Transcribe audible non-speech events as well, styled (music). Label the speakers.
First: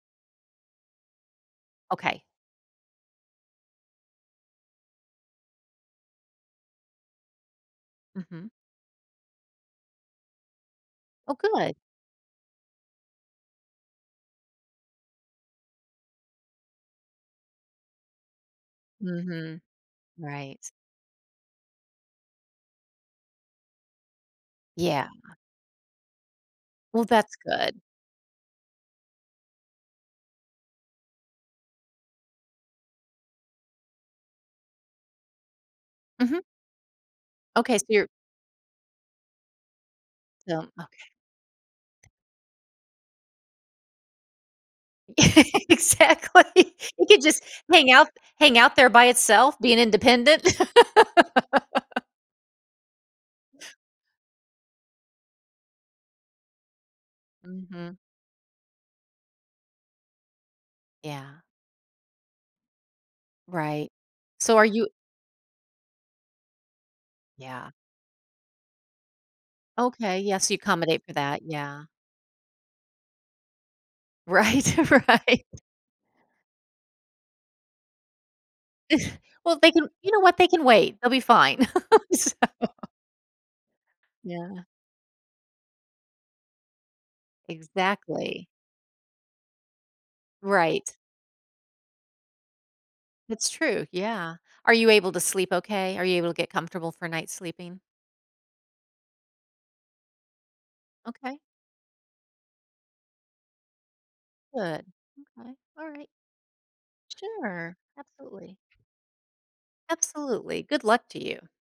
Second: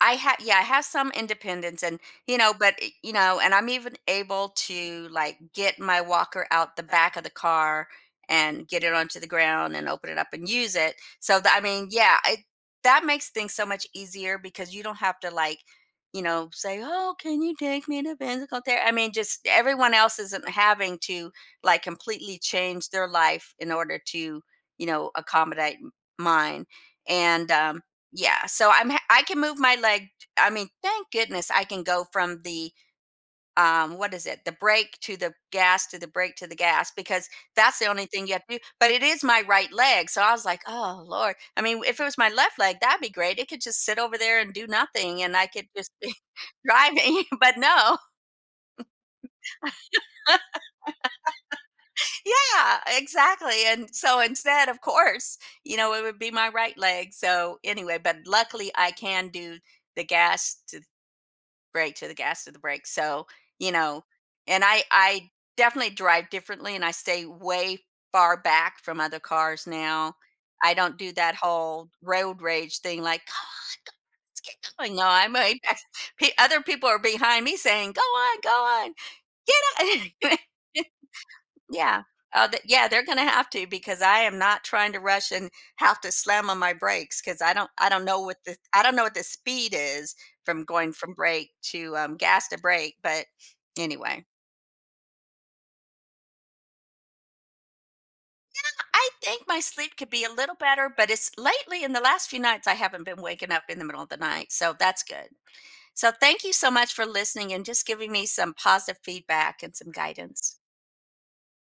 Speaker 1: I ha yeah, I have some independence and,
Speaker 2: Okay.
Speaker 1: you know, but e you know, and I'm even able to, like, get my walker out the back of the car
Speaker 2: Mhm.
Speaker 1: and get it onto the ground and open it up and use it,
Speaker 2: Oh,
Speaker 1: so tha I
Speaker 2: good.
Speaker 1: mean, yeah, it that makes things so much easier because you don't have to, like, you know, say, "Oh, can you take me to physical ther" I mean, just
Speaker 2: Mhm.
Speaker 1: everyone else isn't
Speaker 2: Right.
Speaker 1: having to, like, completely change their life in order to, you
Speaker 2: Yeah.
Speaker 1: know, accommodate m mine.
Speaker 2: Well, that's
Speaker 1: And,
Speaker 2: good.
Speaker 1: um, yeah, so I'm ha I can move my leg I mean, thank goodness I can go from the, um, what is it? The brake to the gas, to the brake
Speaker 2: Mhm.
Speaker 1: to the gas, because that's
Speaker 2: Okay, so
Speaker 1: the only
Speaker 2: your
Speaker 1: thing you have to do. But it is my right leg, so I was
Speaker 2: So,
Speaker 1: like,
Speaker 2: m
Speaker 1: "Oh
Speaker 2: okay.
Speaker 1: Lord," I mean, w if it was my left leg, that'd be great; it could just sit over there and do nothing,
Speaker 2: E
Speaker 1: and I could just be
Speaker 2: Exactly. It could
Speaker 1: driving,
Speaker 2: just
Speaker 1: but
Speaker 2: hang
Speaker 1: no. (laughs)
Speaker 2: out th hang out there by itself being independent. (laughs)
Speaker 1: Yeah, exactly, and so instead, of course, you know, it would be my right leg, so
Speaker 2: Mhm.
Speaker 1: anyway. But luckily, I can do the gas to th
Speaker 2: Yeah.
Speaker 1: brake, to the gas to the brake, so, you
Speaker 2: Right,
Speaker 1: know.
Speaker 2: so
Speaker 1: And
Speaker 2: are
Speaker 1: I
Speaker 2: you
Speaker 1: I definitely drive differently and I stay
Speaker 2: Yeah.
Speaker 1: way far back from other cars now.
Speaker 2: Okay, yes, you
Speaker 1: I don't
Speaker 2: accommodate
Speaker 1: do
Speaker 2: for
Speaker 1: that
Speaker 2: that, yeah.
Speaker 1: whole road rage thing like, "Come on go. Let's get
Speaker 2: Right,
Speaker 1: going." No, I'm
Speaker 2: right.
Speaker 1: a peo other people are behind me saying, "Go on, go on,
Speaker 2: (scoffs) Well,
Speaker 1: get
Speaker 2: they can
Speaker 1: ou"
Speaker 2: you know what? They can
Speaker 1: (chuckles)
Speaker 2: wait; they'll be fine.
Speaker 1: Yeah,
Speaker 2: (chuckles) So
Speaker 1: uh, the yeah, they're gonna have to because I am
Speaker 2: Yeah.
Speaker 1: not trying to rush and have to slam on my brakes 'cause I don't I don't know what
Speaker 2: Exactly.
Speaker 1: this I don't know what the speed is from going
Speaker 2: Right.
Speaker 1: from brake to, um, gas to brake, but
Speaker 2: That's true,
Speaker 1: anyway.
Speaker 2: yeah. Are you able to sleep okay? Are you able to get comfortable for a night sleeping?
Speaker 1: Yeah! I think my sleep could be a little better, but it's
Speaker 2: Okay.
Speaker 1: lately, in the last few nights, I haven't been waking up in the middle of the night, so
Speaker 2: Good,
Speaker 1: that's good.
Speaker 2: okay, alright.
Speaker 1: So, thank you so much for listening and
Speaker 2: Sure,
Speaker 1: just giving me some
Speaker 2: absolutely.
Speaker 1: positive feedback and some guidance.
Speaker 2: Absolutely, good luck to you.